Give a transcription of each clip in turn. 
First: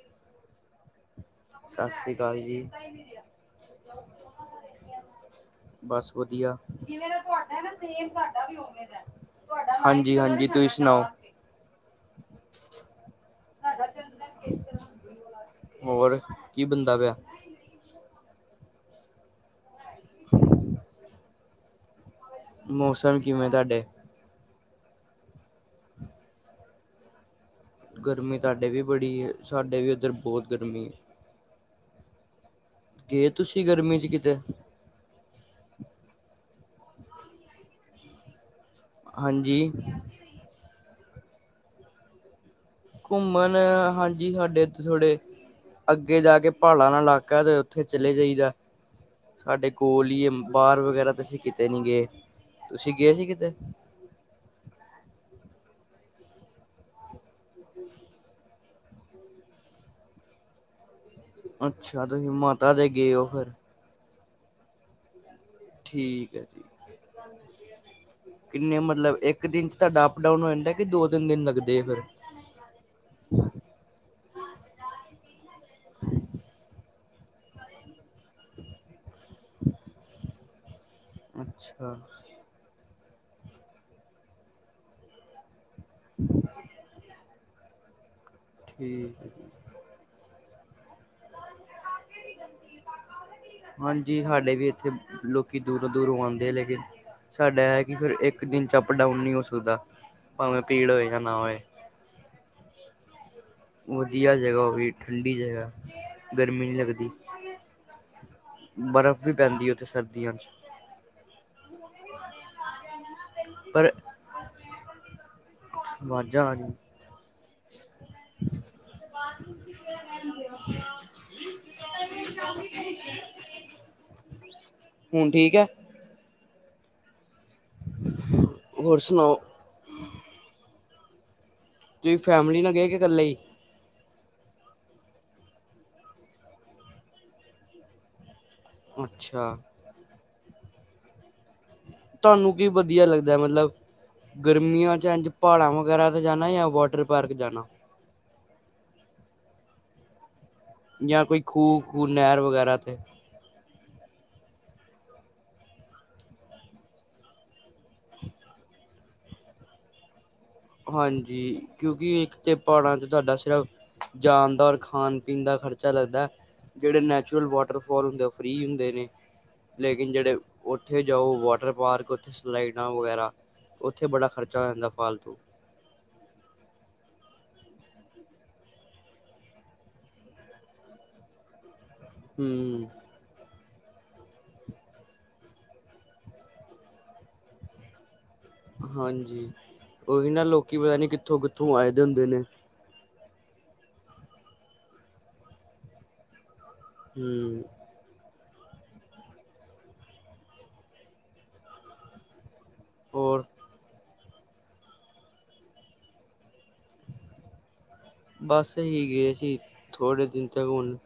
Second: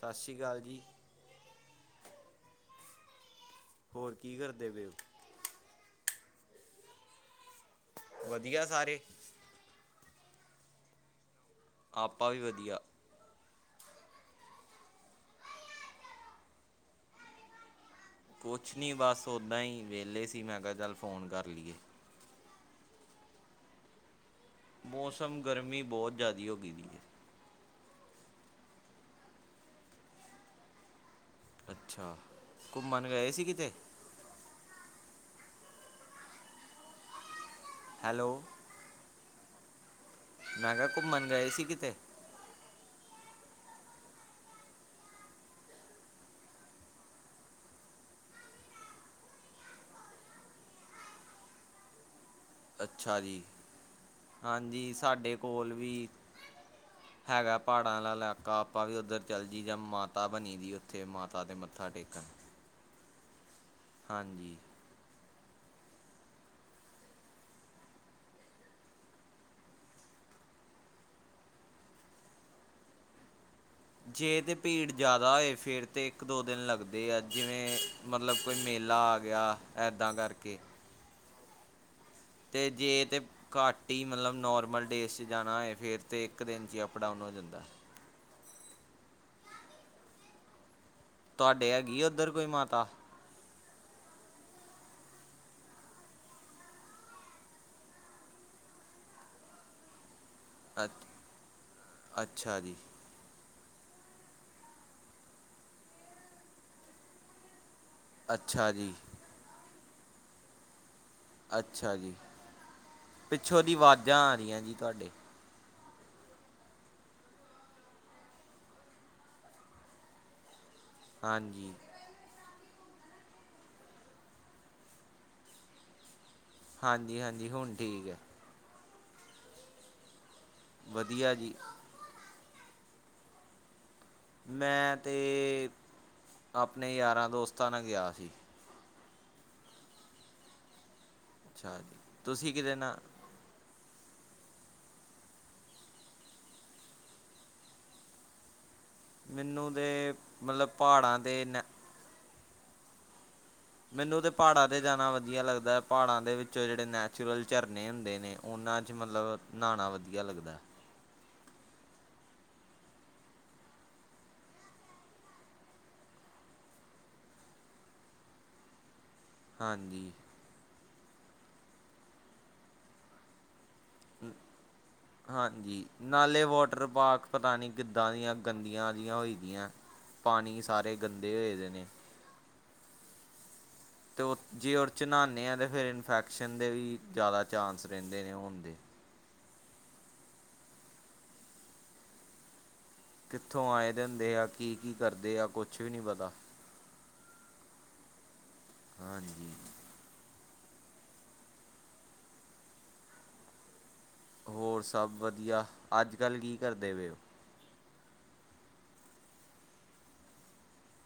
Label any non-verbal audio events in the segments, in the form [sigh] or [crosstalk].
ਸਤ ਸ੍ਰੀ ਅਕਾਲ ਜੀ। ਸਤ ਸ੍ਰੀ ਅਕਾਲ ਜੀ। ਹੋਰ ਕੀ ਕਰਦੇ ਪਏ ੳ? ਬਸ ਵਧੀਆਂ। ਵਧੀਆ ਸਾਰੇ ਹਾਂਜੀ ਹਾਂਜੀ, ਤੁਸੀਂ ਸੁਨਾਓ? ਆਪਾ ਵੀ ਵਧੀਆ। ਹੋਰ ਕੀ ਬਨਦਾ ਪਿਆ? ਕੁਛ ਨੀ ਬੱਸ ਓਦਾਂ ਈ ਵੇਲੇ ਸੀ ਮੈਂ ਕਿਆ ਚੱਲ ਫ਼ੋਨ ਕਰ ਲਈ ਏ। ਮੌਸਮ ਕਿਵੇਂ ਤਾਡੇ? ਮੌਸਮ ਗਰਮੀ ਬਹੋਤ ਜੈਦੀ ਹੋ ਗੀ ਦੀ ਏ। ਗਰਮੀ ਤਾਡੇ ਵੀ ਬੜੀ ਏ, ਸਾਡੇ ਵੀ ਔਧਰ ਬਹੋਤ ਗਰਮੀ ਏ। ਅੱਛਾ ਘੁੰਮਨ ਗਏ ਸੀ ਤੁਸੀਂ ਕਿਤੇ ਗਰਮੀ ਚ [unintelligible] ਕਿਤੇ [unintelligible] ਹੈਲੋ ਹਾਂਜੀ। ਮੈਂ ਕਿਹਾ ਘੁੰਮਨ ਗਏ ਸੀ ਕਿਤੇ ਘੁੰਮਨ ਹਾਂਜੀ ਸਾਡੇ ਇਥੇ ਥੋੜੇ ਅੱਗੇ ਜਾ ਕੇ ਪਹਾੜਾਂ ਵਾਲਾ ਇਲਾਕਾ ਤੇ ਉੱਥੇ ਚਲੇ ਜਾਈਦਾ ਸਾਡੇ ਕੋਲ ਈ ਏ ਬਾਹਰ ਵਗੈਰਾ ਤਾਂ ਅਸੀਂ ਕਿਤੇ ਨੀ ਗਏ ਤੁਸੀਂ ਗਏ ਅੱਛਾ ਸੀ ਜੀ ਕਿਤੇ ਹਾਂਜੀ ਸਾਡੇ ਕੋਲ ਵੀ ਹੈਗਾ ਪਹਾੜਾਂ ਆਲਾ ਇਲਾਕਾ ਆਪਾਂ ਵੀ ਉੱਧਰ ਚੱਲੇ ਜਾਈ ਦਾ ਮਾਤਾ ਬਣੀ ਦੀ ਉੱਥੇ ਮਾਤਾ ਦੇ ਮੱਥਾ ਅੱਛਾ ਟੇਕਣ ਤੁਸੀਂ ਮਾਤਾ ਦੇ ਗਏ ਹੋ ਫੇਰ ਹਾਂਜੀ ਠੀਕ ਹੈ ਜੀ ਕਿੰਨੇ ਮਤਲੱਬ ਇੱਕ ਦਿਨ ਚ ਤੁਹਾਡਾ ਅਪ ਡਾਊਨ ਹੋ ਜਾਂਦਾ ਕਿ ਦੋ ਤਿੰਨ ਦਿਨ ਲੱਗਦੇ ਆ ਫੇਰ ਜੇ ਤੇ ਭੀੜ ਜ਼ਿਆਦਾ ਹੋਏ ਫੇਰ ਤੇ ਇੱਕ ਦੋ ਦਿਨ ਲੱਗਦੇ ਤੇ ਜਿਵੇਂ ਮਤਲਬ ਕੋਈ ਮੇਲਾ ਆ ਗਿਆ ਏਦਾਂ ਕਰਕੇ ਅੱਛਾ ਤੇ ਜੇ ਤੇ ਘੱਟ ਈ ਮਤਲੱਬ ਨੋਰਮਲ ਡੇਜ਼ 'ਚ ਜਾਨਾ ਹੈਏ ਫਿਰ ਤੇ ਇੱਕ ਦਿਨ ਚ ਹੀ ਅਪ ਡਾਊਨ ਹੋ ਜਾਂਦਾ। ਠੀਕ, ਹੈ। ਤੁਹਾਡੇ ਹੈਗੀ ਆ ਉੱਧਰ ਕੋਈ ਮਾਤਾ, ਹਾਂਜੀ, ਸਾਡੇ ਵੀ ਇੱਥੇ ਲੋਕੀ ਦੂਰੋਂ ਦੂਰੋਂ ਆਉਂਦੇ ਆ ਲੇਕਿਨ, ਸਾਡਾ ਇਹ ਕਿ ਫਿਰ ਇੱਕ ਦਿਨ ਚ ਅਪ ਡਾਊਨ ਨਹੀਂ ਹੋ ਸਕਦਾ, ਭਾਵੇਂ ਭੀੜ ਅੱਛ- ਹੋਏ ਜਾਂ ਨਾ ਹੋਏ, ਅੱਛਾ ਜੀ। ਵਧੀਆ ਜਗ੍ਹਾ ਉਹ ਵੀ ਠੰਡੀ ਜਗ੍ਹਾ, ਗਰਮੀਂ ਨਹੀਂ ਲੱਗਦੀ। ਅੱਛਾ ਜੀ। ਬਰਫ਼ ਪੈਂਦੀਆ ਉੱਥੇ ਸਰਦੀਆਂ ਚ। ਅੱਛਾ ਜੀ, ਪਿੱਛੋਂ ਦੀ ਆਵਾਜ਼ਾਂ ਆ ਰਹੀਆ ਜੀ ਤੁਹਾਡੇ, ਅਵਾਜਾਂ ਰਹੀਆਂ, ਹਾਂਜੀ। ਹੁਣ ਠੀਕ ਹੈ? ਹਾਂਜੀ-ਹਾਂਜੀ, ਹੁਣ ਠੀਕ ਹੈ। ਹੋਰ ਸੁਣਾਓ। ਵਧੀਆ ਜੀ। ਤੁਸੀਂ ਫੈਮਿਲੀ ਨਾਲ ਗਏ ਕੇ ਇਕੱਲੇ ਹੀ? ਮੈਂ ਤੇ, ਆਪਣੇ ਯਾਰਾਂ ਦੋਸਤਾਂ ਨਾਲ ਗਿਆ ਸੀ। ਅੱਛਾ, ਅੱਛਾ ਜੀ। ਤੁਹਾਨੂੰ ਤੁਸੀਂ ਕੀ ਕਿਹਦੇ ਨਾਲ ਵਧੀਆ ਲੱਗਦਾ ਮਤਲੱਬ, ਗਰਮੀਆਂ ਚ ਇਝ ਪਹਾੜਾਂ ਵਗੈਰਾਤੇ ਜਾਣਾ ਜਾਂ ਵਾਟਰ ਪਾਰਕ ਜਾਣਾ, ਮੈਨੂੰ ਤੇ ਮਤਲੱਬ ਜਾਂ ਕੋਈ ਖੂਹ ਖੂਹ ਨਹਿਰ ਵਗੈਰਾ ਤੇੇ, ਮੈਨੂੰ ਤਾਂ ਪਹਾੜਾਂ ਤੇ ਜਾਣਾ ਵਧੀਆ ਲੱਗਦਾ ਹੈ ਪਹਾੜਾਂ ਦੇ ਵਿੱਚੋ ਜਿਹੜੇ ਨੈਚੁਰਲ ਝਰਨੇ ਹੁੰਦੇ ਨੇ। ਉਹਨਾਂ ਚ ਮਤਲੱਬ ਨਹਾਉਣਾ ਵਧੀਆ ਲੱਗਦਾ। ਹਾਂਜੀ, ਕਿਉਂਕਿ ਇੱਕ ਤੇ ਪਹਾੜਾਂ ਚ ਤੁਹਾਡਾ ਸਿਰਫ਼ ਜਾਣ ਦਾ ਔਰ ਖਾਣ ਪੀਣ ਦਾ ਖ਼ਰਚਾ ਲੱਗਦਾ। ਜਿਹੜੇ ਨੈਚੁਰਲ ਵਾਟਰਫਾਲ ਹੁੰਦੇ ਫਰੀ ਹੁੰਦੇ ਨੇ। ਹਾਂਜੀ ਲੇਕਿਣ ਜਿਹੜੇ ਉੱਥੇ ਜਾਓ ਵਾਟਰ ਪਾਰਕ ਉੱਥੇ ਸਲਾਈਡਾਂ ਵਗੈਰਾ, ਉੱਥੇ ਬੜਾ ਖ਼ਰਚਾ ਆ ਜਾਂਦਾ ਫਾਲਤੂ, ਹਾਂਜੀ ਨਾਲੇ ਵਾਟਰ ਪਾਰਕ ਪਤਾ ਨਹੀਂ ਕਿੱਦਾਂ ਦੀਆ ਗੰਦੀਆ ਜੀਆ ਹੋ ਦੀਆਂ। ਪਾਣੀ ਸਾਰੇ ਗੰਦੇ ਹੋਏ ਦੇ ਨੇ, ਹੂੰ। ਅਤੇ ਉਹ ਜੇ ਉਹ ਚਾਹੁੰਦੇ ਹਾਂ ਤਾਂ ਫਿਰ ਇਨਫੈਕਸ਼ਨ ਦੇ ਵੀ ਜ਼ਿਆਦਾ ਚਾਂਸ ਰਹਿੰਦੇ ਨੇ ਹੋਣ ਦੇ। ਹਾਂਜੀ, ਉਹੀ ਨਾ ਲੋਕੀ ਪਤਾ ਨੀ ਕਿੱਥੋਂ ਕਿੱਥੋਂ ਆਏ ਦੇ ਹੁੰਦੇ ਨੇ। ਕਿੱਥੋਂ ਆਏ ਦੇ ਹੁੰਦੇ ਆ ਕੀ ਕੀ ਕਰਦੇ ਆ ਕੁਛ ਵੀ ਨਹੀਂ ਪਤਾ। ਹੂੰ। ਹਾਂਜੀ। ਹੋਰ, ਹੋਰ ਸਭ ਵਧੀਆ ਅੱਜ ਕੱਲ੍ਹ ਕੀ ਕਰਦੇ ਪੲਿਓ। ਬੱਸ ਹੀ ਗਏ ਸੀ ਥੋੜੇ ਦਿਨ ਤੱਕ ਹੁਣ,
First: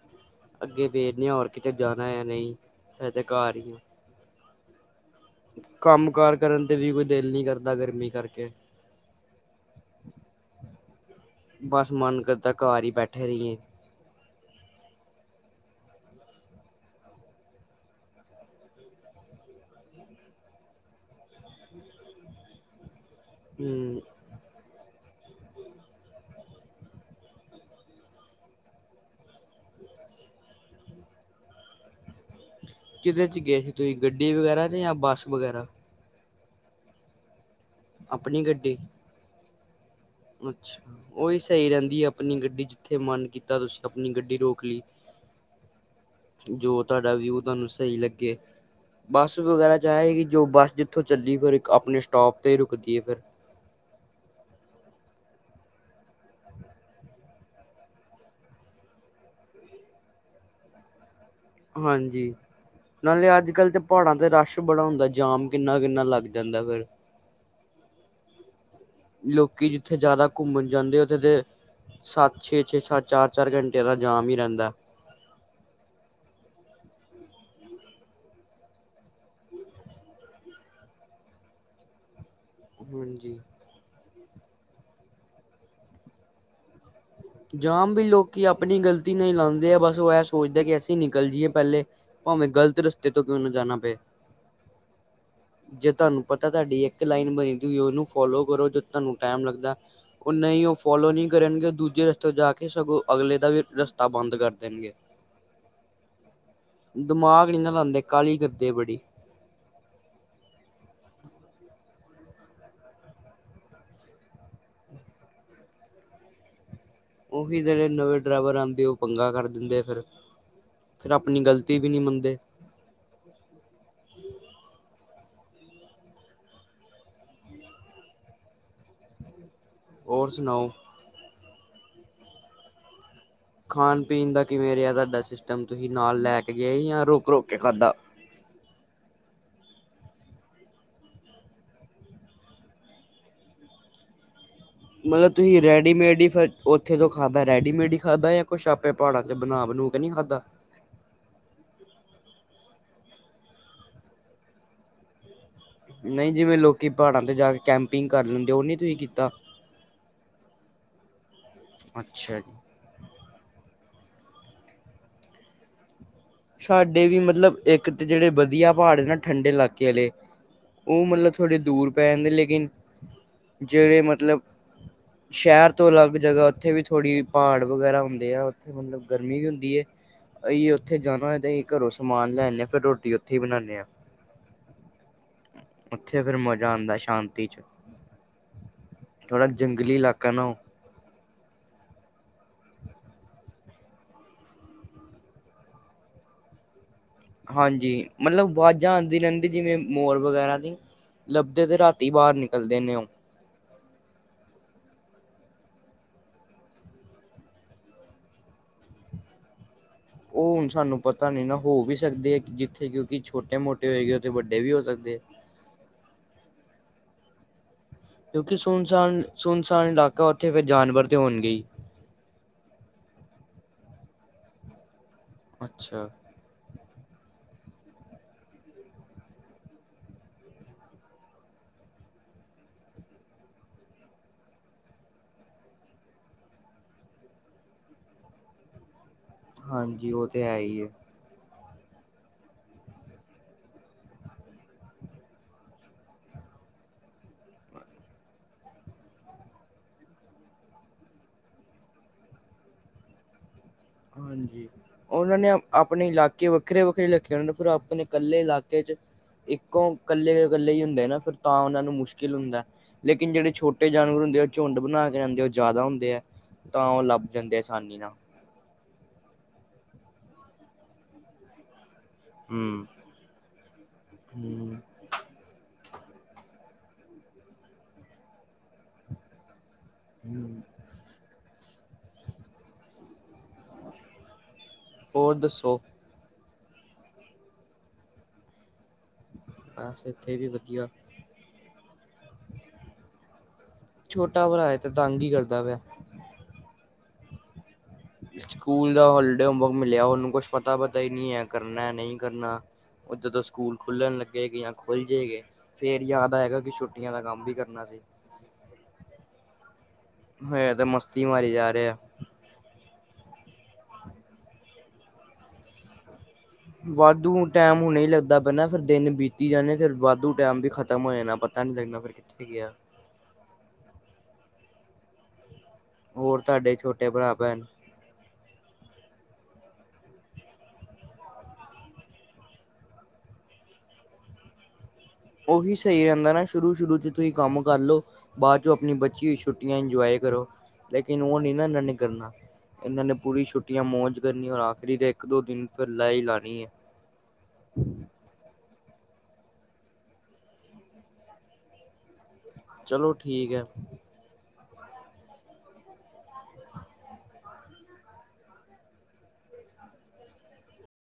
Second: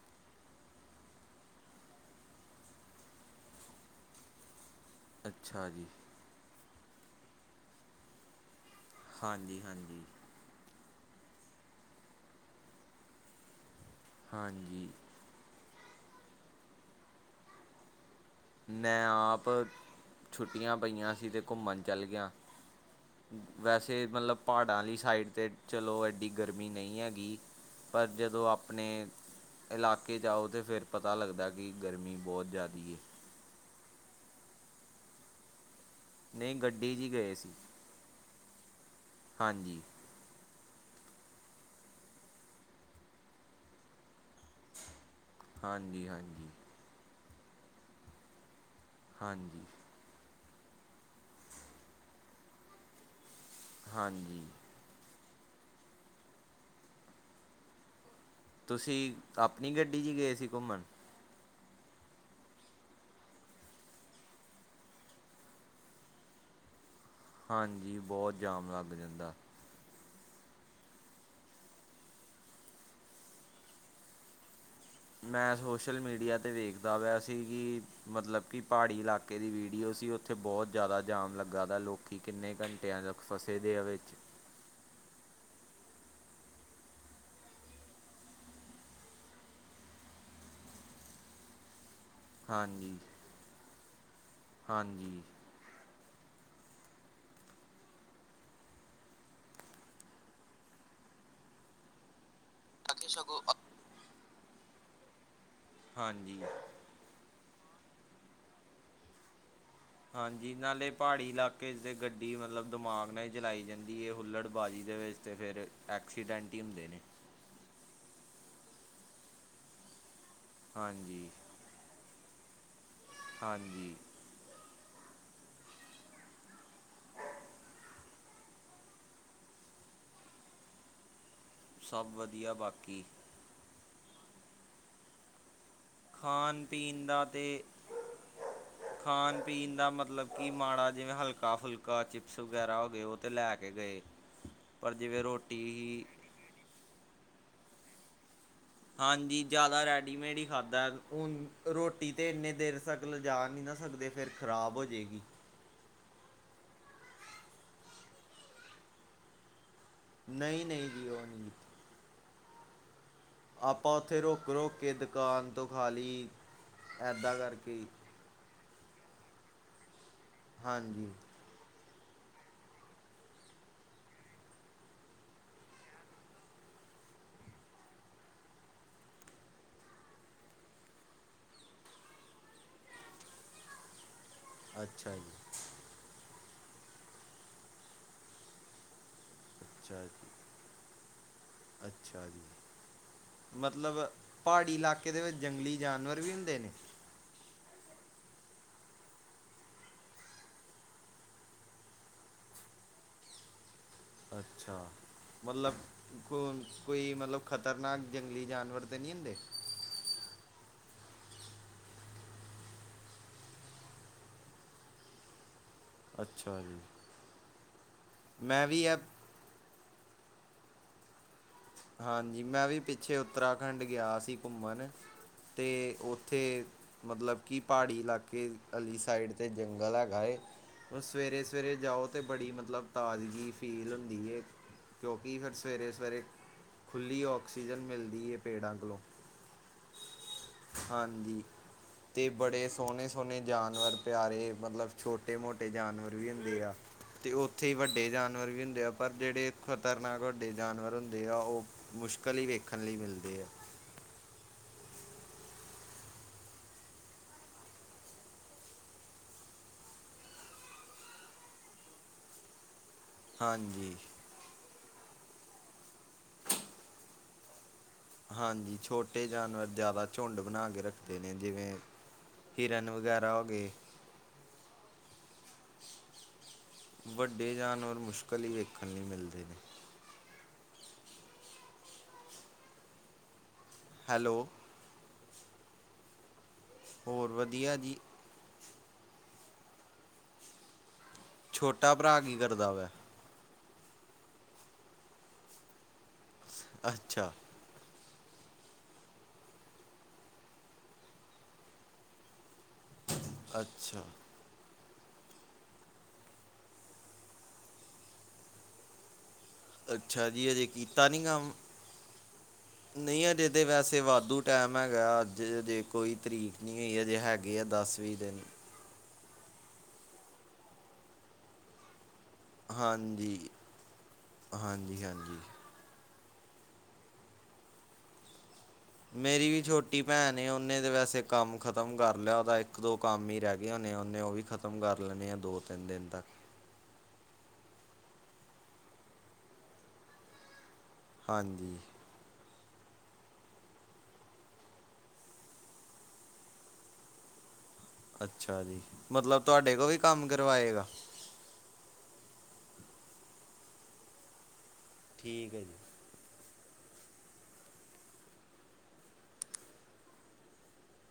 ਅੱਗੇ ਵੇਖਦੇ ਹਾਂ ਹੋਰ ਕਿਤੇ ਜਾਣਾ ਹੈ ਨਹੀਂ ਫੇਰ ਤਾਂ ਘਰ, ਅੱਛਾ ਜੀ। ਕੰਮ ਕਾਰ ਕਰਨ ਤੇ ਵੀ ਕੋਈ ਦਿਲ ਨੀ ਕਰਦਾ ਗਰਮੀ ਕਰਕੇ। ਹਾਂਜੀ-ਹਾਂਜੀ। ਬਸ ਮਨ ਕਰਦਾ ਘਰ ਹੀ ਬੈਠੇ ਰਹੀਏ। ਹਾਂਜੀ। ਮੈਂ ਆਪ ਛੁੱਟੀਆਂ ਪਈਆ ਸੀ ਅਤੇ ਘੁੰਮਣ ਚੱਲ ਗਿਆ। ਵੈਸੇ ਹੂੰ। ਮਤਲਬ, ਪਹਾੜਾਂ ਵਾਲੀ ਸਾਈਡ ਤੇ ਚਲੋ ਐਡੀ ਗਰਮੀ ਨਹੀਂ ਹੈਗੀ ਪਰ ਜਦੋਂ ਆਪਣੇ, ਇਲਾਕੇ ਜਾਓ ਤੇ ਫਿਰ ਪਤਾ ਲੱਗਦਾ, ਕਿ ਗਰਮੀ ਬਹੁਤ ਜ਼ਾਦੀ ਏ। ਕਿਹਦੇ ਚ ਗਏ ਤੁਸੀਂ, ਗੱਡੀ ਵਗੈਰਾ ਤੇ ਜਾਂ ਬੱਸ ਵਗੈਰਾ। ਨਹੀਂ ਗੱਡੀ ਚੀ ਗਏ ਸੀ। ਆਪਣੀ ਗੱਡੀ ਹਾਂਜੀ, ਅੱਛਾ ਉਹੀ ਸਹੀ ਰਹਿੰਦੀ ਐ ਆਪਣੀ ਗੱਡੀ, ਜਿੱਥੇ ਮਨ ਕੀਤਾ ਤੁਸੀਂ ਆਪਣੀ ਗੱਡੀ ਰੋਕ ਲੀ, ਹਾਂਜੀ ਹਾਂਜੀ ਜੋ ਤੁਹਾਡਾ ਵਿਊ ਤੁਹਾਨੂੰ ਸਹੀ ਲੱਗੇ। ਬੱਸ ਹਾਂਜੀ। ਵਗੈਰਾ ਚ ਆਹ ਹੈਗੀ, ਜੋ ਬੱਸ ਜਿੱਥੋਂ ਚੱਲੀ ਫਿਰ ਇੱਕ ਆਪਣੇ ਸਟੋਪ ਤੇ ਹੀ ਰੁਕਦੀਏ ਫਿਰ। ਹਾਂਜੀ, ਤੁਸੀਂ ਆਪਣੀ ਗੱਡੀ ਚ ਗਏ ਸੀ ਘੁੰਮਣ। ਹਾਂਜੀ, ਨਾਲੇ ਅੱਜ-ਕੱਲ੍ਹ ਤੇ ਪਹਾੜਾਂ ਤੇ ਰਸ਼ ਬੜਾ ਹੁੰਦਾ, ਜਾਮ ਕਿੰਨਾ- ਕਿੰਨਾ ਲੱਗ ਜਾਂਦਾ ਫਿਰ। ਹਾਂਜੀ, ਬਹੁ ਜਾਮ ਲੱਗ ਜਾਂਦਾ। ਉੱਥੇ ਜ਼ਿਆਦਾ ਘੁੰਮਣ ਜਾਂਦੇ, ਉੱਥੇ ਤੇ ਸੱਤ ਛੇ- ਛੇ, ਸੱਤ ਚਾਰ- ਚਾਰ ਘੰਟੇ ਦਾ ਜਾਮ ਹੀ ਰਹਿੰਦਾ। ਮੈਂ ਸੋਸ਼ਲ ਮੀਡੀਆ ਤੇ ਵੇਖਦਾ ਪਿਆ ਸੀ, ਕੀ ਮਤਲਬ ਕਿ ਪਹਾੜੀ ਇਲਾਕੇ ਦੀ ਵੀਡੀਓ ਸੀ, ਉੱਥੇ ਬਹੁ ਜਿਆਦਾ ਜਾਮ ਲੱਗਾ ਗਾ, ਲੋਕੀ ਕਿੰਨੇ ਘੰਟੇ ਤੇ ਇਹ ਲੋਕ ਹਾਂਜੀ ਫਸੇ ਦੇ ਆ ਵਿੱਚ। ਜਾਮ ਵੀ ਲੋਕੀ ਆਪਣੀ ਗ਼ਲਤੀ ਨਾਲ ਈ ਲਾਉਂਦੇ ਆ ਬਸ, ਉਹ ਇਹ ਸੋਚਦੇ ਕਿ ਅਸੀਂ ਨਿਕਲ ਜੀਏ ਪਹਿਲੇ। ਭਾਵੇਂ ਗ਼ਲਤ ਹਾਂਜੀ ਰਸਤੇ ਤੋਂ ਕਿਉਂ ਨਾ ਜਾਣਾ ਪਏ। ਹਾਂਜੀ, ਜੇ ਤੁਹਾਨੂੰ ਪਤਾ ਤੁਹਾਡੀ ਇੱਕ ਲਾਈਨ ਮਿਲਦੀ ਐ, ਉਹਨੂੰ ਫੋਲੋ ਕਰੋ, ਜਦੋਂ ਤੁਹਾਨੂੰ ਟੈਮ ਲੱਗਦਾ। ਉਹਨਾਂ ਹੀ ਉਹ ਫੋਲੋ ਨਹੀਂ ਕਰਨਗੇ, ਦੂਜੇ ਤੋਂ ਜਾ ਕੇ ਸਗੋਂ, ਅਗਲੇ ਦਾ ਵੀ ਰਸਤਾ ਬੰਦ ਕਰ ਦੇਣਗੇ। ਹਾਂਜੀ, ਦਿਮਾਗ ਨਹੀਂ ਨਾ ਲਾਂਦੇ, ਕਾਹਲੀ ਕਰਦੇ ਐ ਬੜੀ। ਹਾਂਜੀ, ਨਾਲੇ ਪਹਾੜੀ ਇਲਾਕੇ ਦੇ ਗੱਡੀ ਮਤਲਬ ਦਮਾਗ ਨਾਲ ਹੀ ਚਲਾਈ ਜਾਂਦੀ ਐ, ਹੁੱਲੜਬਾਜ਼ੀ ਦੇ ਵਿੱਚ ਤੇ ਫਿਰ ਐਕਸੀਡੈਂਟ ਹੀ ਹੁੰਦੇ ਨੇ। ਉਹੀ ਜਿਹੜੇ ਨਵੇਂ ਡਰਾਈਵਰ ਆਂਦੇ ਐ, ਉਹ ਪੰਗਾ ਕਰ ਦਿੰਦੇ ਐ ਫਿਰ, ਫਿਰ ਹਾਂਜੀ ਆਪਣੀ ਗਲ ਤੀ ਵੀ ਨਹੀਂ ਮੰਨਦੇ। ਹਾਂਜੀ, ਹੋਰ ਸੁਣਾਓ ਸਭ ਵਧੀਆ, ਬਾਕੀ ਖਾਣ-ਪੀਣ ਦਾ ਕਿਵੇਂ ਰਿਹਾ ਤੁਹਾਡਾ ਸਿਸਟਮ, ਤੁਸੀਂ ਨਾਲ ਲੈ ਕੇ ਗਏ ਜਾਂ ਰੁਕ-ਰੁਕ ਕੇ ਖਾਧਾ। [unintelligible] ਖਾਣ-ਪੀਣ ਦਾ ਮਤਲਬ ਕਿ ਮਾੜਾ ਜਿਹਾ ਹਲਕਾ-ਫੁਲਕਾ ਚਿਪਸ ਵਗੈਰਾ ਹੋ ਗਏ, ਉਹ ਤੇ ਲੈ ਕੇ ਗਏ। [unintelligible] ਮਤਲਬ ਤੁਸੀਂ ਰੈਡੀਮੇਡ ਹੀ ਫਿਰ ਉੱਥੇ ਜੋ ਖਾਧਾ ਰੈਡੀਮੇਡ ਹੀ ਖਾਧਾ ਯਾ ਕੁਛ ਆਪੇ ਪਹਾੜਾਂ ਤੇ ਬਣਾ ਬੁਣਾ ਕੇ ਨੀ ਖਾਧਾ। ਦ ਹੁਣ ਰੋਟੀ ਤਾਂ ਇੰਨੇ ਦੇਰ ਤੱਕ ਲਿਜਾ ਨੀ ਨਾ ਸਕਦੇ, ਫਿਰ ਖ਼ਰਾਬ ਹੋ ਜੇਗੀ। ਨਹੀਂ ਜਿਵੇਂ ਲੋਕੀ ਪਹਾੜਾਂ ਤੇ ਜਾ ਕੇ ਕੈਂਪਿੰਗ ਕਰ ਲੈਂਦੇ, ਉਹ ਨਹੀਂ ਤੁਸੀਂ ਕੀਤਾ। ਨਹੀਂ- ਨਹੀਂ ਜੀ, ਉਹ ਨੀ ਕੀਤਾ। ਅੱਛਾ ਜੀ। ਆਪਾਂ ਉੱਥੇ ਰੁਕ-ਰੁਕ ਕੇ ਦੁਕਾਨ ਤੋਂ ਖਾਲੀ। ਸਾਡੇ ਵੀ ਮਤਲਬ ਇੱਕ ਤਾਂ ਜਿਹੜੇ ਵਧੀਆ ਪਹਾੜ ਏ ਨਾ ਠੰਡੇ ਇਲਾਕੇ ਵਾਲੇ, ਉਹ ਹਾਂਜੀ ਮਤਲਬ ਥੋੜ੍ਹੇ ਦੂਰ ਪੈ ਜਾਂਦੇ ਲੇਕਿਨ, ਜਿਹੜੇ ਮਤਲਬ ਸ਼ਹਿਰ ਤੋਂ ਅਲੱਗ ਜਗ੍ਹਾ, ਉੱਥੇ ਵੀ ਥੋੜੀ ਪਹਾੜ ਵਗੈਰਾ ਹੁੰਦੇ ਆ। ਮਤਲਬ ਗਰਮੀ ਵੀ ਹੁੰਦੀ ਏ, ਅਸੀ ਉ ਉੱਥੇ ਜਾਣਾ ਹੋਏ, ਤੇ ਅਸੀ ਘਰੋਂ ਸਮਾਨ ਲੈਨੇ ਹਾਂ, ਫਿਰ ਰੋਟੀ ਉੱਥੇ ਹੀ ਬਣਾਣੇ ਹਾਂ। ਅੱਛਾ ਜੀ। ਉੱਥੇ ਅਗਰ ਮਜ਼ਾ ਆਉਂਦਾ ਸ਼ਾਂਤੀ ਚ ਥੋੜਾ ਜੰਗਲੀ ਅੱਛਾ ਜੀ ਇਲਾਕਾ ਨਾ ਉਹ ਅੱਛਾ ਜੀ। ਮਤਲਬ ਪਹਾੜੀ ਇਲਾਕੇ ਦੇ ਵਿੱਚ ਜੰਗਲੀ ਜਾਨਵਰ ਵੀ ਹੁੰਦੇ ਨੇ? ਹਾਂਜੀ ਮਤਲਬ, ਵਾਜ਼ਾਂ ਆਂਦੀ ਰਹਿੰਦੀ ਜਿਵੇਂ ਮੋਰ ਵਗ਼ੈਰਾ ਨੀ ਲੱਬਦੇ ਤੇ ਰਾਤੀ ਬਾਹਰ ਨਿਕਲਦੇ ਨੇ ਉਹ ਅੱਛਾ, ਮਤਲਬ ਕੋ ਕੋਈ ਮਤਲਬ ਖਤਰਨਾਕ ਜੰਗਲੀ ਜਾਨਵਰ ਤੇ ਨਹੀਂ ਹੁੰਦੇ। ਉਹ ਹੁਣ ਸਾਨੂੰ ਪਤਾ ਨਹੀਂ ਨਾ ਹੋ ਵੀ ਸਕਦੇ ਹੈ, ਜਿੱਥੇ ਕਿਉਂਕਿ ਛੋਟੇ ਮੋਟੇ ਹੋਏਗੇ ਉੱਥੇ ਵੱਡੇ ਵੀ ਹੋ ਸਕਦੇ ਐ। ਅੱਛਾ ਜੀ। ਕਿਉਂਕਿ, ਮੈਂ ਵੀ ਐ ਸੁਣਸਾਨ-ਸੁਣਸਾਨ ਇਲਾਕਾ ਉੱਥੇ ਫੇਰ ਜਾਨਵਰ ਤੇ ਹੋਣਗੇਈ। ਹਾਂਜੀ, ਮੈਂ ਵੀ ਪਿੱਛੇ ਉੱਤਰਾਖੰਡ ਗਿਆ ਸੀ, ਘੁੰਮਣ ਤੇ ਉਥ ਅੱਛਾ ਉੱਥੇ ਮਤਲਬ ਕਿ ਪਹਾੜੀ ਇਲਾਕੇ ਵਾਲੀ ਸਾਈਡ 'ਤੇ ਜੰਗਲ ਹੈਗਾ ਹੈਏ ਹੁ ਸਵੇਰੇ ਸਵੇਰੇ ਜਾਓ, ਤਾਂ ਬੜੀ ਮਤਲਬ ਤਾਜ਼ਗੀ ਫੀਲ ਹੁੰਦੀ ਹੈ ਕਿਉਂਕਿ ਫਿਰ ਸਵੇਰੇ-ਸਵੇਰੇ ਖੁੱਲ੍ਹੀ ਆਕਸੀਜਨ ਮਿਲਦੀ ਏ ਪੇੜਾਂ ਕੋਲੋਂ ਹਾਂਜੀ, ਉਹ ਤੇ ਹੈ ਹੀ ਹਾਂਜੀ ਅਤੇ ਬੜੇ ਸੋਹਣੇ-ਸੋਹਣੇ ਜਾਨਵਰ ਪਿਆਰੇ ਮਤਲਬ, ਛੋਟੇ ਮੋਟੇ ਜਾਨਵਰ ਵੀ ਹੁੰਦੇ ਆ ਤੇ ਉੱਥੇ ਵੱਡੇ ਜਾਨਵਰ ਵੀ ਹੁੰਦੇ ਆ, ਪਰ ਜਿਹੜੇ ਖ਼ਤਰਨਾਕ ਵੱਡੇ ਜਾਨਵਰ ਹੁੰਦੇ ਆ ਉਹ ਮੁਸ਼ਕਿਲ ਹੀ ਵੇਖਣ ਲਈ ਮਿਲਦੇ ਆ ਹਾਜੀ, ਉਹਨਾਂ ਨੇ ਆਪਣੇ ਇਲਾਕੇ ਵੱਖਰੇ-ਵੱਖਰੇ ਰੱਖੇ, ਉਹਨਾਂ ਨੇ ਫੇਰ ਆਪਣੇ ਕੱਲੇ ਇਲਾਕੇ ਚ ਇੱਕੋ ਕੱਲੇ-ਕੱਲੇ ਜੇ ਹੁੰਦੇ ਨਾ, ਫੇਰ ਤਾਂ ਉਹਨਾ ਨੂੰ ਮੁਸ਼ਕਿਲ ਹੁੰਦਾ। ਲੇਕਿਨਿ ਜੇਹੜੇ ਛੋਟੇ ਹਾਂਜੀ ਜਾਨਵਰ ਹੁੰਦੇ ਐ। ਝੁੰਡ ਬਣਾ ਕੇ ਜਾਂਦੇ, ਉਹ ਜਿਆਦਾ ਹੁੰਦੇ ਹੈ ਤਾਂ ਉਹ ਲੱਬ ਜਾਂਦੇ ਆਸਾਨੀ ਨਾ ਹਾਂਜੀ, ਛੋਟੇ ਜਾਨਵਰ ਜਾਦਾ ਚੋਂਡ ਬਣਾ ਕੇ ਰੱਖਦੇ ਨੇ ਜਿਵੇਂ ਹੂੰ। ਹਿਰਨ ਵਗੈਰਾ ਹੋ ਗਏ। ਹੂੰ ਵੱਡੇ ਜਾਨਵਰ ਮੁਸ਼ਕਲ ਇ ਵੇਖਣ ਲਈ ਮਿਲਦੇ ਨੇ, ਹੂੰ, ਹੈਲੋ, ਹੋਰ ਦੱਸੋ? ਹੋਰ ਵਧੀਆ ਜੀ। ਬਸ ਇੱਥੇ ਵੀ ਵਧੀਆ ਛੋਟਾ ਭਰਾ ਕੀ ਕਰਦਾ ਵੈ ਛੋਟਾ ਭਰਾ ਹੈ, ਤੇ ਤੰਗ ਹੀ ਕਰਦਾ ਪਿਆ ਅੱਛਾ ਸਕੂਲ ਦਾ ਹੋਲੀਡੇ ਹੋਮਵਰਕ ਮਿਲਿਆ, ਉਹਨੂੰ ਕੁਛ ਪਤਾ-ਪਤਾ ਹੀ ਨਹੀਂ ਹੈ, ਕਰਨਾ ਨਹੀਂ ਕਰਨਾ ਜਦੋਂ ਸਕੂਲ ਅੱਛਾ ਖੁਲਣ ਲੱਗੇ ਜਾਂ ਖੁੱਲ ਜਾਂਏ ਗੇ ਫੇਰ ਯਾਦ ਆਏਗਾ, ਕਿ ਛੁੱਟੀਆਂ ਦਾ ਕੰਮ ਵੀ ਕਰਨਾ ਸੀ ਅੱਛਾ ਜੀ ਅਜੇ ਹੋਇਆ ਤਾਂ ਕੀਤਾ ਨੀ ਮਸਤੀ ਕੰਮ? ਮਾਰੀ ਜਾ ਰਹੇ ਆ ਨਹੀਂ ਅਜੇ ਤਾਂ ਵੈਸੇ ਵਾਧੂ ਟਾਈਮ ਹੈਗਾ ਅੱਜੇ ਕੋਈ ਤਰੀਕ ਨਹੀਂ ਹੋਈ ਅਜੇ ਵਾਧੂ ਹੈਗੇ, ਆ ਟਾਈਮ ਦਸ ਹੁਣੇ ਹੀ ਵੀਹ ਲੱਗਦਾ ਦਿਨ ਪੈਣਾ ਫਿਰ ਦਿਨ ਬੀਤੀ ਜਾਣੇ ਫ਼ੇਰ ਵਾਧੂ ਟਾਈਮ ਵੀ ਖਤਮ ਹੋ ਜਾਣਾ, ਪਤਾ ਨੀ ਲੱਗਣਾ ਫਿਰ ਕਿੱਥੇ ਗਿਆ ਹਾਂਜੀ-ਹਾਂਜੀ-ਹਾਂਜੀ ਹੋਰ ਤੁਹਾਡੇ ਛੋਟੇ ਭਰਾ ਭੈਣ ਮੇਰੀ ਵੀ ਛੋਟੀ ਭੈਣ ਉਹਨੇ ਤੇ ਵੈਸੇ ਕੰਮ ਖ਼ਤਮ ਕਰ ਲਿਆ ਉਹਦਾ ਇੱਕ ਦੋ ਕੰਮ ਹੀ ਰਹਿ ਨੇ ਉਹਨੇ ਉਹ ਵੀ ਖਤ ਖਤਮ ਕਰ ਲੈਣੇ ਹਾਂ ਉਹ ਵੀ ਸਹੀ ਰਹਿੰਦਾ ਨਾ ਸ਼ੁਰੂ-ਸ਼ੁਰੂ ਚ ਤੁਸੀਂ ਕੰਮ ਕਰ ਲਓ ਬਾਅਦ ਚ ਆਪਣੀ ਬੱਚੀ ਹੋਈ ਛੁੱਟੀਆਂ ਇੰਜੌਏ ਕਰੋ। ਲੇਕਨ ਉਹ ਨਹੀਂ ਨਾ ਹਾਂਜੀ ਇਹਨਾਂ ਨੇ ਕਰਨਾ। ਇਹਨਾਂ ਨੇ ਪੂਰੀ ਛੁੱਟੀਆਂ ਮੌਜ ਕਰਨੀ ਔਰ ਆਖਰੀ ਤੇ ਇੱਕ ਦੋ ਦਿਨ ਫਿਰ ਲੈ ਈ ਲਾਉਣੀ ਹੈ। ਅੱਛਾ ਜੀ, ਮਤਲਬ ਤੁਹਾਡੇ ਕੋਲ ਹੀ ਕੰਮ ਕਰਵਾਏਗਾ। ਚਲੋ ਠੀਕ ਹੈ। ਠੀਕ ਹੈ ਜੀ।